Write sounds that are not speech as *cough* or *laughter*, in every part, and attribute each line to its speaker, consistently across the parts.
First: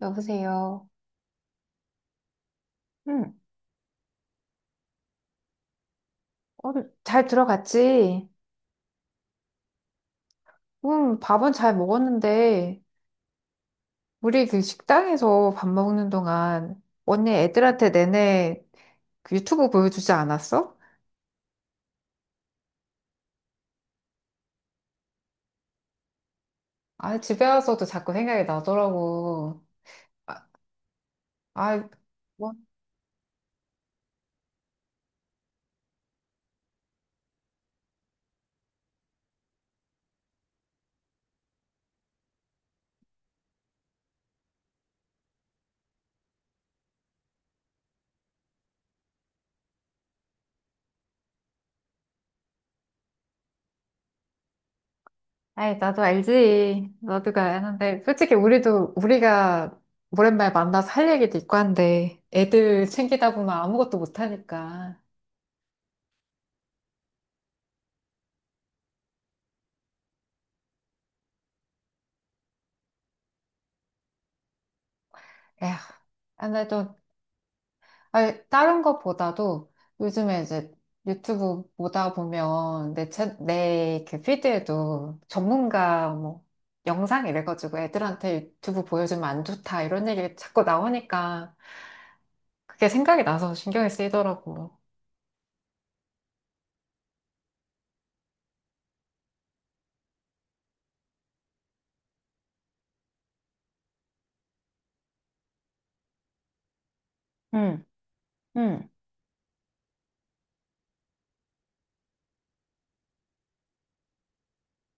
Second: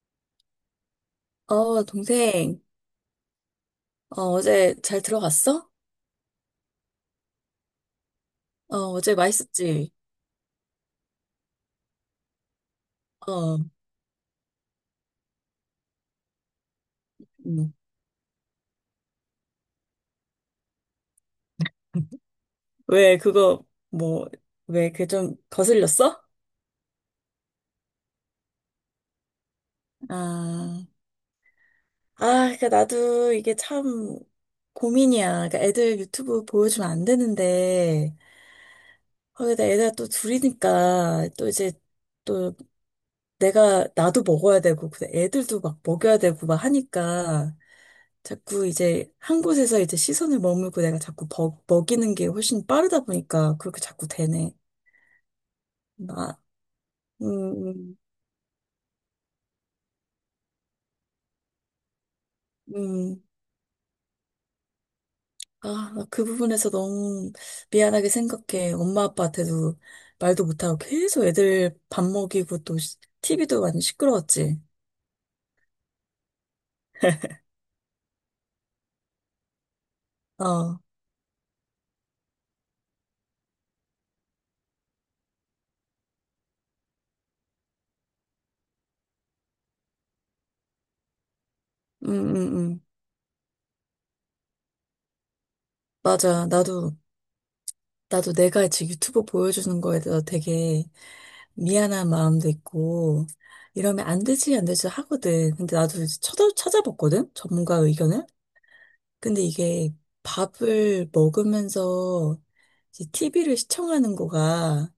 Speaker 1: 여보세요.
Speaker 2: 어, 동생,
Speaker 1: 응,
Speaker 2: 어, 어제 잘 들어갔어?
Speaker 1: 어, 잘 들어갔지?
Speaker 2: 어, 어제 맛있었지?
Speaker 1: 응, 밥은 잘 먹었는데,
Speaker 2: 어,
Speaker 1: 우리 그 식당에서 밥 먹는 동안 언니
Speaker 2: 음.
Speaker 1: 애들한테 내내 그 유튜브 보여주지 않았어?
Speaker 2: *laughs* 왜, 그거, 뭐, 왜, 그 좀 거슬렸어?
Speaker 1: 아, 집에 와서도 자꾸 생각이 나더라고. 아,
Speaker 2: 아,
Speaker 1: 아,
Speaker 2: 아,
Speaker 1: 뭐?
Speaker 2: 그니까 나도 이게 참 고민이야. 그니까 애들 유튜브 보여주면 안 되는데, 거기다 애들 또 둘이니까, 또 이제, 또 나도 먹어야 되고, 근데 애들도 막 먹여야 되고, 막 하니까, 자꾸 이제 한 곳에서 이제 시선을 머물고 내가 자꾸 먹이는 게 훨씬 빠르다 보니까 그렇게 자꾸 되네.
Speaker 1: 아이, 나도
Speaker 2: 나,
Speaker 1: 알지.
Speaker 2: 음,
Speaker 1: 나도
Speaker 2: 음,
Speaker 1: 아는데. 솔직히 우리도, 우리가 오랜만에 만나서 할 얘기도 있고 한데, 애들
Speaker 2: 음.
Speaker 1: 챙기다 보면 아무것도 못하니까.
Speaker 2: 아, 나그 부분에서 너무 미안하게 생각해. 엄마 아빠한테도 말도 못하고 계속 애들 밥 먹이고 또 TV도 많이 시끄러웠지.
Speaker 1: 에휴, 아, 나도 아니, 다른 것보다도 요즘에 이제
Speaker 2: 어,
Speaker 1: 유튜브 보다 보면 내그 피드에도 전문가 뭐 영상 이래가지고 애들한테 유튜브 보여주면 안 좋다 이런 얘기 자꾸 나오니까
Speaker 2: 음, 음, 음.
Speaker 1: 그게 생각이 나서 신경이 쓰이더라고.
Speaker 2: 맞아. 나도 내가 지금 유튜브 보여주는 거에 대해서 되게 미안한 마음도 있고, 이러면 안 되지, 안 되지 하거든. 근데 나도 이제 찾아봤거든? 전문가
Speaker 1: 응,
Speaker 2: 의견을?
Speaker 1: 응.
Speaker 2: 근데 이게 밥을 먹으면서 이제 TV를 시청하는 거가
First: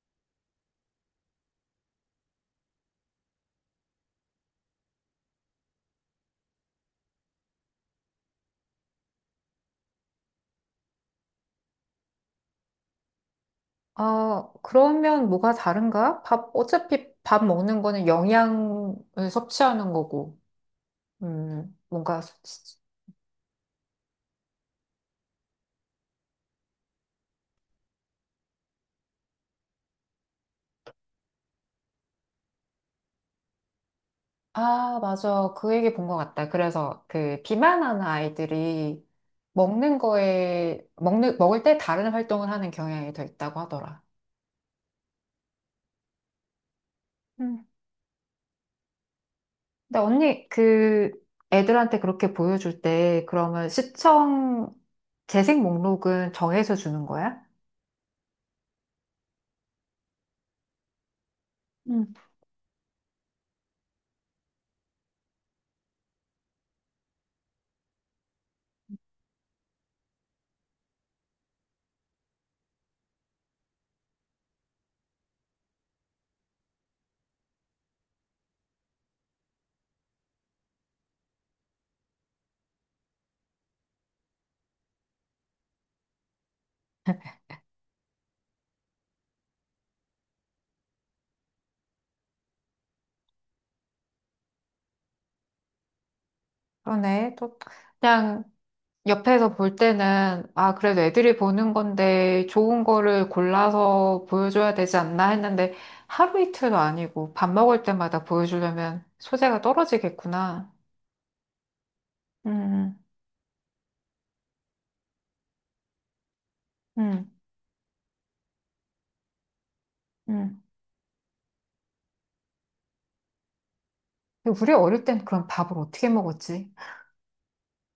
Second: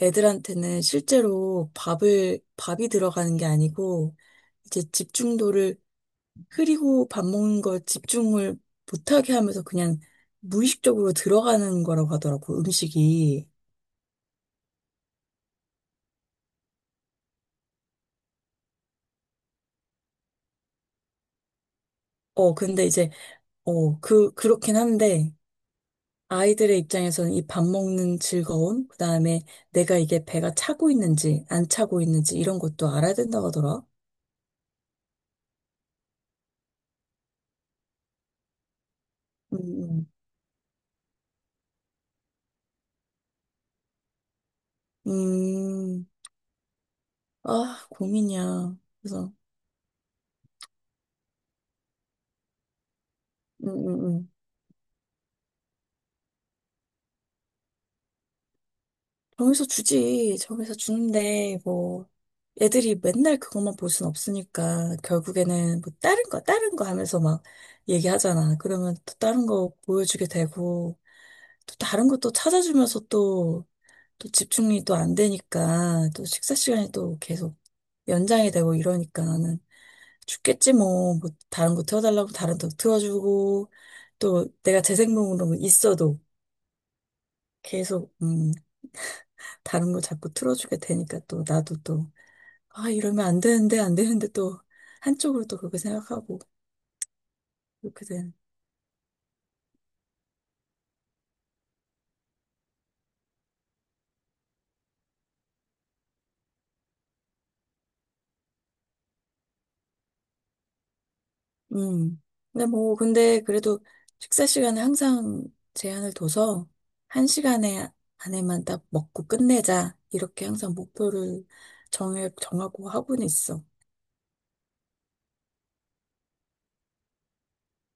Speaker 2: 애들한테는 실제로 밥이 들어가는 게 아니고, 이제 집중도를 흐리고 밥 먹는 걸 집중을 못하게 하면서 그냥 무의식적으로 들어가는 거라고 하더라고, 음식이.
Speaker 1: 아, 그러면 뭐가 다른가? 밥, 어차피 밥 먹는 거는 영양을 섭취하는 거고, 뭔가
Speaker 2: 어, 근데 이제, 어, 그, 그렇긴 한데, 아이들의 입장에서는 이 밥 먹는 즐거움, 그다음에 내가 이게 배가 차고 있는지 안 차고 있는지 이런 것도 알아야 된다고 하더라.
Speaker 1: 아, 맞아. 그 얘기 본 것 같다. 그래서 그 비만하는 아이들이 먹는
Speaker 2: 음,
Speaker 1: 거에, 먹는, 먹을 때 다른 활동을 하는 경향이 더 있다고 하더라.
Speaker 2: 음, 음.
Speaker 1: 음.
Speaker 2: 아, 고민이야. 그래서,
Speaker 1: 근데 언니, 그 애들한테 그렇게 보여줄 때
Speaker 2: 음,
Speaker 1: 그러면
Speaker 2: 음, 음.
Speaker 1: 시청 재생 목록은 정해서 주는 거야?
Speaker 2: 정해서 주지. 정해서 주는데, 뭐,
Speaker 1: 음.
Speaker 2: 애들이 맨날 그것만 볼 순 없으니까, 결국에는 뭐, 다른 거, 다른 거 하면서 막 얘기하잖아. 그러면 또 다른 거 보여주게 되고, 또 다른 것도 찾아주면서 또, 또 집중이 또 안 되니까 또 식사 시간이 또 계속 연장이 되고 이러니까 나는 죽겠지 뭐, 뭐 다른 거 틀어달라고 다른 거 틀어주고 또 내가 재생목으로 있어도 계속 다른 거 자꾸 틀어주게 되니까 또 나도 또 아 이러면 안 되는데 안 되는데 또 한쪽으로 또 그렇게 생각하고
Speaker 1: 그러네. 또
Speaker 2: 이렇게
Speaker 1: 그냥 옆에서 볼 때는, 아, 그래도 애들이 보는 건데 좋은 거를 골라서 보여줘야 되지 않나 했는데 하루 이틀도 아니고 밥 먹을 때마다 보여주려면 소재가 떨어지겠구나.
Speaker 2: 음. 근데 뭐,
Speaker 1: 음,
Speaker 2: 근데 그래도 식사 시간에 항상 제한을 둬서 한
Speaker 1: 음,
Speaker 2: 시간에 안에만 딱 먹고 끝내자. 이렇게
Speaker 1: 음.
Speaker 2: 항상 목표를 정하고 하고는 있어.
Speaker 1: 우리 어릴 땐 그럼 밥을 어떻게 먹었지?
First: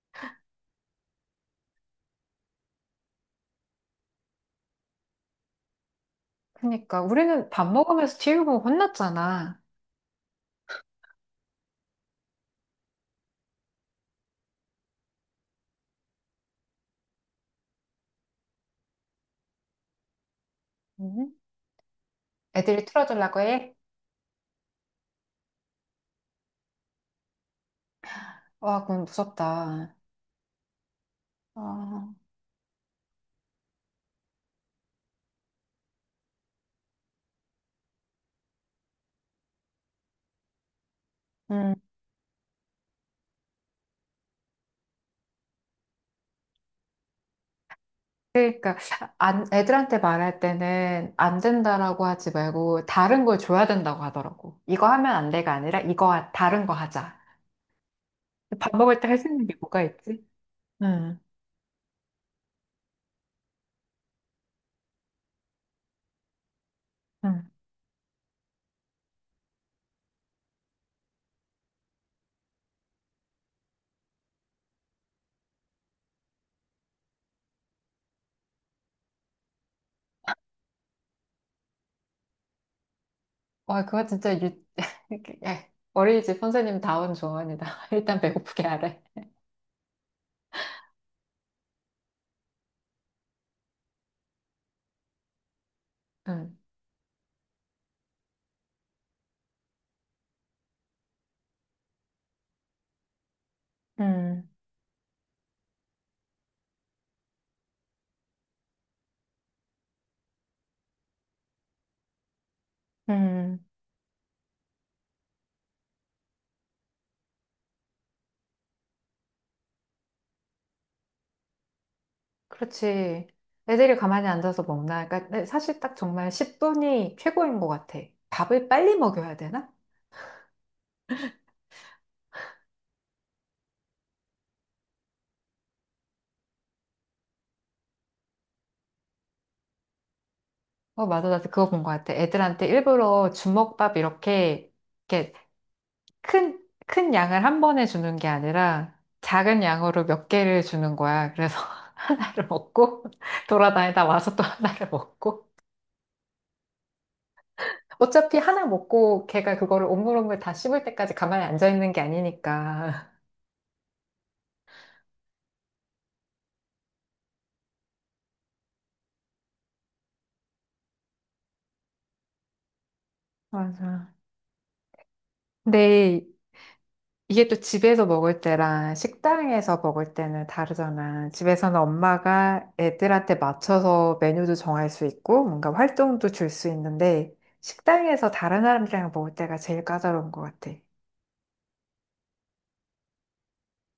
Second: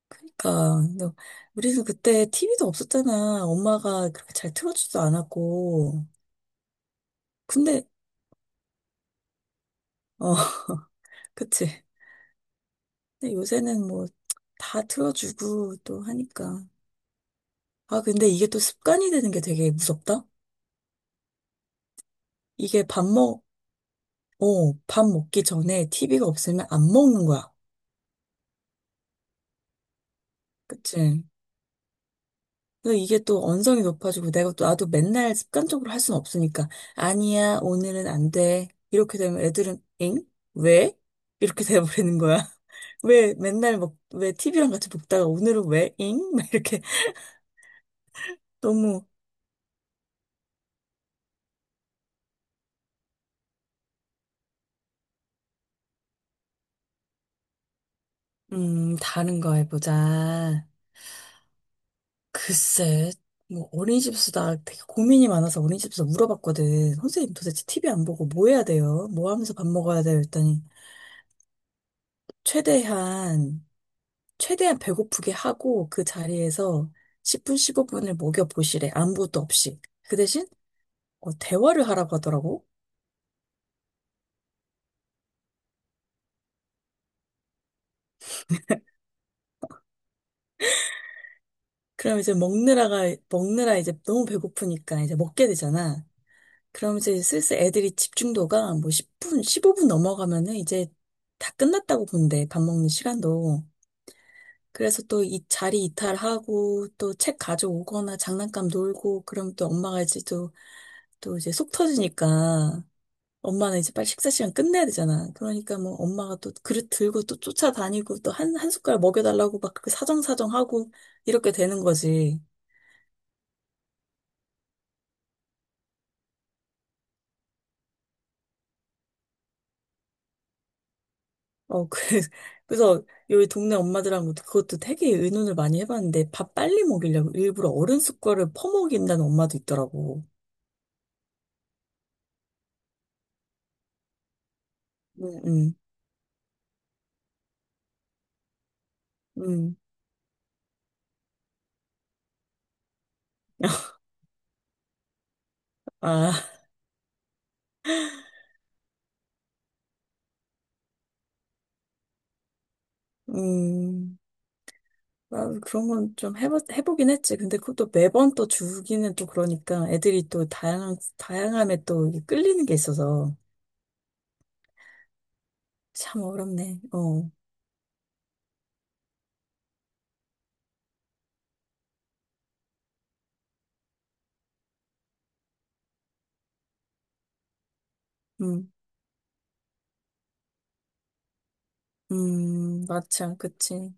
Speaker 2: 그러니까, 너- 우리는 그때 TV도 없었잖아. 엄마가 그렇게 잘 틀어주지도 않았고.
Speaker 1: 그러니까 우리는 밥
Speaker 2: 근데,
Speaker 1: 먹으면서 TV 보고 혼났잖아.
Speaker 2: 어, *laughs* 그치. 근데 요새는 뭐, 다 틀어주고 또 하니까. 아, 근데 이게 또 습관이 되는 게 되게 무섭다?
Speaker 1: 음. 애들이
Speaker 2: 이게
Speaker 1: 틀어주려고 해?
Speaker 2: 밥 먹기 전에 TV가 없으면 안 먹는 거야.
Speaker 1: 와, 그건 무섭다.
Speaker 2: 그치?
Speaker 1: 아,
Speaker 2: 그래서 이게 또 언성이 높아지고 내가 또 나도 맨날 습관적으로 할 수는 없으니까 아니야, 오늘은 안 돼. 이렇게 되면 애들은 엥? 왜? 이렇게
Speaker 1: 음.
Speaker 2: 돼버리는 거야. *laughs* 왜 TV랑 같이 먹다가 오늘은 왜 잉? *laughs* 막 이렇게
Speaker 1: 그러니까
Speaker 2: 너무
Speaker 1: 안, 애들한테 말할 때는 안 된다라고 하지 말고 다른 걸 줘야 된다고 하더라고. 이거 하면 안 돼가 아니라 다른 거 하자. 밥 먹을 때 할 수
Speaker 2: 다른
Speaker 1: 있는
Speaker 2: 거
Speaker 1: 게 뭐가 있지?
Speaker 2: 해보자.
Speaker 1: 응,
Speaker 2: 글쎄, 뭐 어린이집에서 되게 고민이 많아서 어린이집에서 물어봤거든. 선생님
Speaker 1: 응.
Speaker 2: 도대체 TV 안 보고 뭐 해야 돼요? 뭐 하면서 밥 먹어야 돼요? 했더니 최대한, 최대한 배고프게 하고 그 자리에서 10분, 15분을 먹여보시래. 아무것도 없이. 그 대신, 어, 대화를 하라고 하더라고.
Speaker 1: 와, 그거 진짜 유... *laughs* 예, 어린이집 선생님 다운 조언이다. *laughs* 일단 배고프게 하래.
Speaker 2: 그럼 이제 먹느라 이제 너무 배고프니까 이제 먹게 되잖아.
Speaker 1: 응,
Speaker 2: 그럼 이제 슬슬 애들이 집중도가 뭐 10분, 15분 넘어가면은 이제 다 끝났다고 본대. 밥 먹는 시간도.
Speaker 1: 응,
Speaker 2: 그래서 또 이 자리 이탈하고 또 책 가져오거나 장난감 놀고 그럼 또 엄마가 이제 또, 또 이제 속 터지니까
Speaker 1: 응.
Speaker 2: 엄마는 이제 빨리 식사 시간 끝내야 되잖아. 그러니까 뭐 엄마가 또 그릇 들고 또 쫓아다니고 또 한 숟가락 먹여달라고 막 그렇게 사정사정하고 이렇게 되는 거지.
Speaker 1: 그렇지. 애들이 가만히 앉아서 먹나? 그러니까 사실 딱 정말 10분이 최고인 것 같아. 밥을 빨리 먹여야 되나?
Speaker 2: 어, 그, *laughs* 그래서 여기 동네 엄마들하고 그것도 되게 의논을 많이 해봤는데 밥 빨리 먹이려고 일부러 어른 숟가락을 퍼먹인다는 엄마도 있더라고.
Speaker 1: 어, 맞아. 나도 그거 본 것 같아. 애들한테 일부러 주먹밥 이렇게, 이렇게
Speaker 2: 음, 음,
Speaker 1: 큰, 큰 양을 한 번에 주는 게 아니라 작은
Speaker 2: 음.
Speaker 1: 양으로 몇 개를 주는 거야. 그래서 *laughs* 하나를 먹고
Speaker 2: *laughs*
Speaker 1: 돌아다니다 와서 또 하나를 먹고.
Speaker 2: 아,
Speaker 1: 어차피 하나 먹고 걔가 그거를 오물오물 다 씹을 때까지 가만히 앉아 있는 게 아니니까.
Speaker 2: 음. 아, 그런 건 좀 해보긴 했지. 근데 그것도 매번 또 주기는 또 그러니까 애들이 또 다양함에 또 이게 끌리는 게 있어서.
Speaker 1: 맞아.
Speaker 2: 참
Speaker 1: 근데
Speaker 2: 어렵네. 어,
Speaker 1: 이게 또 집에서 먹을 때랑 식당에서 먹을 때는 다르잖아. 집에서는 엄마가 애들한테 맞춰서 메뉴도 정할 수 있고, 뭔가 활동도 줄 수 있는데, 식당에서 다른
Speaker 2: 음,
Speaker 1: 사람들이랑 먹을 때가 제일 까다로운 것 같아.
Speaker 2: 맞아, 그치.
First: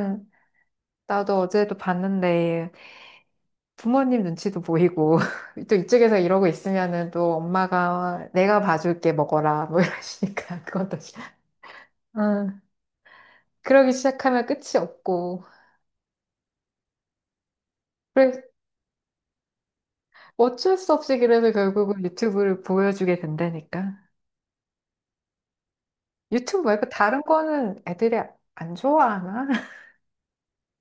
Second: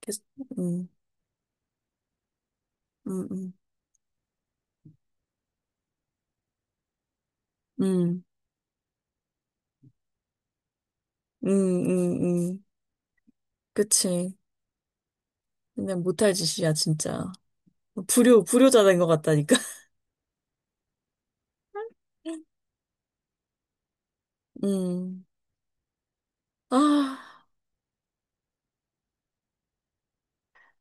Speaker 2: 계속, 음,
Speaker 1: 나도 어제도 봤는데,
Speaker 2: 음, 음,
Speaker 1: 부모님 눈치도 보이고, *laughs* 또 이쪽에서 이러고 있으면은 또
Speaker 2: 음,
Speaker 1: 엄마가 내가 봐줄게 먹어라, 뭐 이러시니까, *laughs* 그것도.
Speaker 2: 음, 음,
Speaker 1: 응.
Speaker 2: 음.
Speaker 1: 그러기
Speaker 2: 그치.
Speaker 1: 시작하면 끝이 없고.
Speaker 2: 그냥 못할 짓이야, 진짜.
Speaker 1: 그래
Speaker 2: 불효자 된 것 같다니까.
Speaker 1: 어쩔 수 없이 그래서 결국은
Speaker 2: *laughs*
Speaker 1: 유튜브를 보여주게 된다니까.
Speaker 2: 음,
Speaker 1: 유튜브 말고 다른
Speaker 2: 아,
Speaker 1: 거는 애들이 안 좋아하나? *laughs*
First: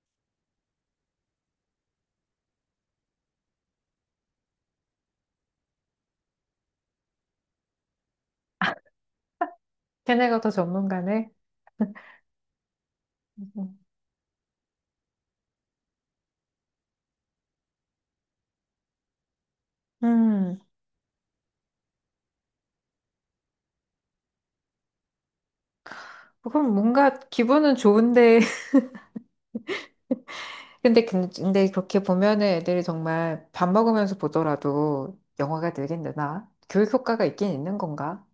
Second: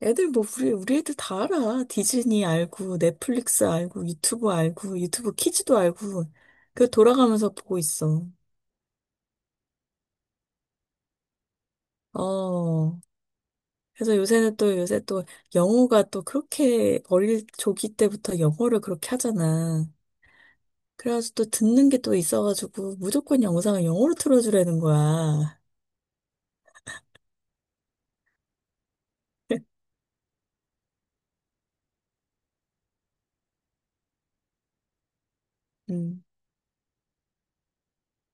Speaker 2: 애들 뭐, 우리 애들 다 알아. 디즈니 알고, 넷플릭스 알고, 유튜브 알고, 유튜브 키즈도 알고. 그 돌아가면서 보고 있어.
Speaker 1: 걔네가 더 전문가네.
Speaker 2: 어,
Speaker 1: 음,
Speaker 2: 그래서 요새는 또 요새 또 영어가 또 그렇게 어릴 조기 때부터 영어를 그렇게 하잖아.
Speaker 1: 음,
Speaker 2: 그래가지고 또 듣는 게 또 있어가지고 무조건 영상을 영어로 틀어주라는 거야.
Speaker 1: 그럼 뭔가 기분은 좋은데. *laughs* 근데, 근데 그렇게 보면은 애들이 정말 밥 먹으면서 보더라도 영화가 늘긴
Speaker 2: 음.
Speaker 1: 느나? 교육 효과가 있긴 있는 건가?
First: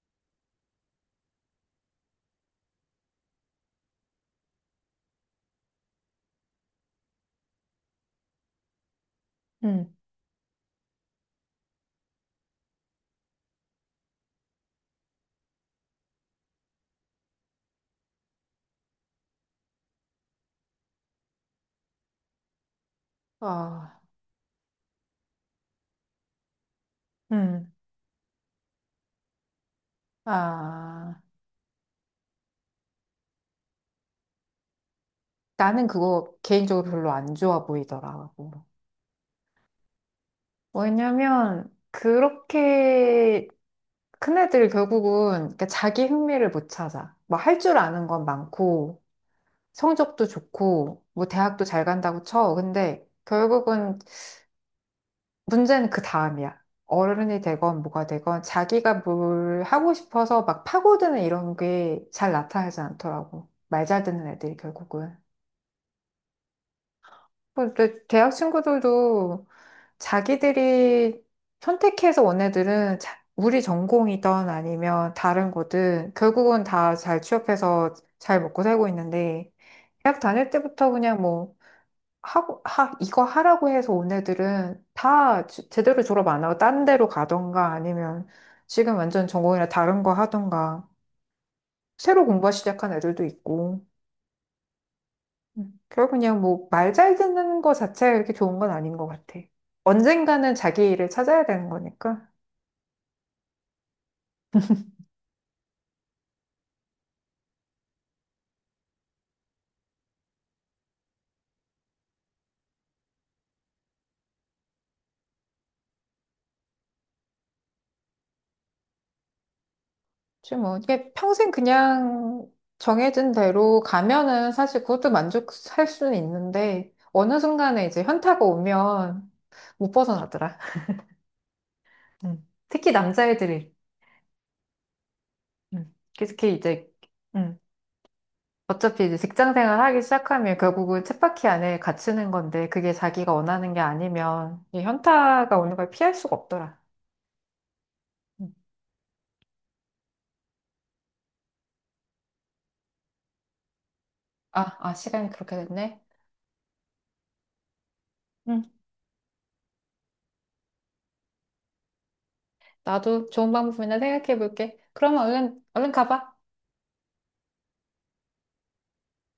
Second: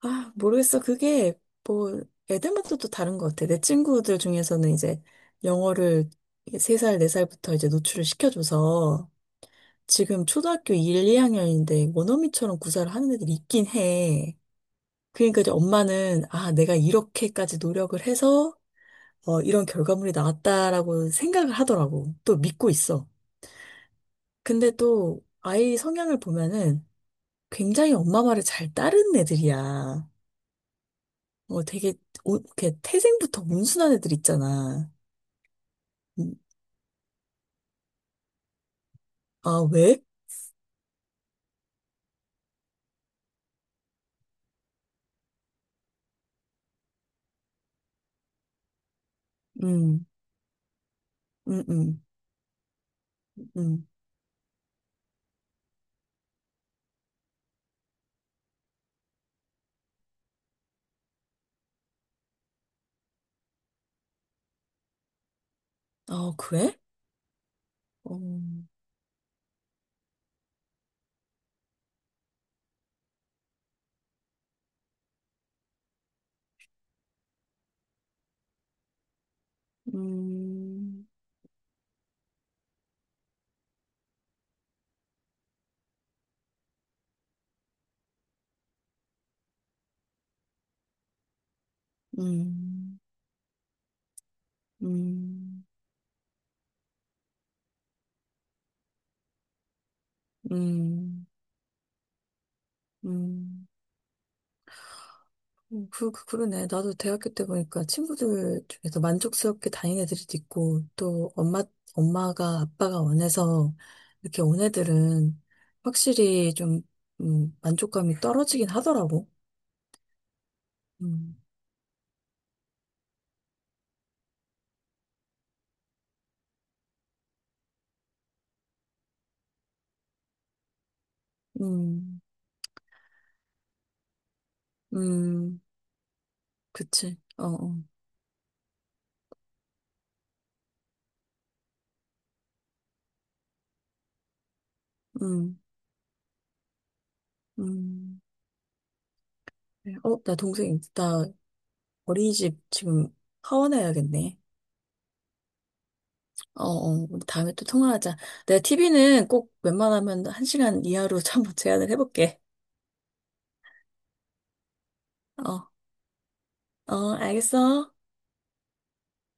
Speaker 2: 아, 모르겠어. 그게 뭐 애들마다 또 다른 것 같아. 내 친구들 중에서는 이제 영어를 3살, 4살부터 이제 노출을 시켜줘서
Speaker 1: 음,
Speaker 2: 지금 초등학교 1, 2학년인데 원어민처럼 구사를 하는 애들이 있긴 해. 그러니까 이제 엄마는 아, 내가 이렇게까지 노력을 해서 어, 이런 결과물이 나왔다라고 생각을 하더라고. 또 믿고 있어.
Speaker 1: 아,
Speaker 2: 근데 또 아이 성향을 보면은
Speaker 1: 음,
Speaker 2: 굉장히 엄마 말을 잘 따르는 애들이야.
Speaker 1: 아.
Speaker 2: 어, 되게, 오, 이렇게 태생부터 온순한 애들 있잖아.
Speaker 1: 나는 그거
Speaker 2: 음,
Speaker 1: 개인적으로 별로 안 좋아 보이더라고.
Speaker 2: 아, 왜?
Speaker 1: 왜냐면 그렇게 큰애들 결국은 이렇게 자기 흥미를 못 찾아. 뭐 할 줄 아는 건 많고,
Speaker 2: 음,
Speaker 1: 성적도 좋고, 뭐 대학도
Speaker 2: 음,
Speaker 1: 잘
Speaker 2: 음,
Speaker 1: 간다고 쳐. 근데
Speaker 2: 음.
Speaker 1: 결국은 문제는 그 다음이야. 어른이 되건 뭐가 되건 자기가 뭘 하고 싶어서 막 파고드는 이런 게 잘 나타나지 않더라고. 말 잘 듣는 애들이 결국은.
Speaker 2: 아, 그래?
Speaker 1: 근데
Speaker 2: 어,
Speaker 1: 대학 친구들도 자기들이 선택해서 온 애들은 우리 전공이든 아니면 다른 거든 결국은 다 잘 취업해서 잘 먹고 살고 있는데 대학 다닐 때부터 그냥 뭐 하고 하 이거 하라고 해서 온 애들은 다 제대로 졸업 안 하고 딴 데로 가던가 아니면 지금 완전 전공이나 다른 거 하던가 새로 공부 시작한
Speaker 2: 음,
Speaker 1: 애들도 있고
Speaker 2: 음,
Speaker 1: 결 그냥 뭐 말 잘 듣는 거 자체가 이렇게 좋은 건 아닌 것 같아. 언젠가는
Speaker 2: 음,
Speaker 1: 자기 일을
Speaker 2: 음.
Speaker 1: 찾아야 되는 거니까.
Speaker 2: 음. 그러네. 나도 대학교 때 보니까 친구들 중에서 만족스럽게 다닌 애들이 있고, 또 엄마가, 아빠가 원해서 이렇게 온 애들은 확실히 좀, 만족감이 떨어지긴 하더라고.
Speaker 1: 그치 뭐 이게
Speaker 2: 음,
Speaker 1: 평생 그냥 정해진 대로 가면은 사실 그것도 만족할 수는 있는데 어느 순간에 이제 현타가 오면 못 벗어나더라.
Speaker 2: 음,
Speaker 1: 음. 특히 남자애들이
Speaker 2: 음,
Speaker 1: 특히 이제
Speaker 2: 그치. 어,
Speaker 1: 음.
Speaker 2: 어,
Speaker 1: 어차피 이제 직장 생활 하기 시작하면 결국은 쳇바퀴 안에 갇히는 건데 그게 자기가 원하는 게 아니면 이 현타가
Speaker 2: 음,
Speaker 1: 오는 걸 피할 수가 없더라.
Speaker 2: 음.
Speaker 1: 응.
Speaker 2: 그래. 어, 나 동생, 나 어린이집 지금 하원해야겠네.
Speaker 1: 아, 아, 시간이 그렇게 됐네.
Speaker 2: 어, 어, 우리 다음에 또 통화하자. 내가
Speaker 1: 응,
Speaker 2: TV는 꼭 웬만하면 한시간 이하로 *laughs* 한번 제한을 해볼게.
Speaker 1: 나도 좋은 방법이나 생각해 볼게. 그러면 얼른,
Speaker 2: 어.
Speaker 1: 얼른 가봐.
Speaker 2: 어, 알겠어.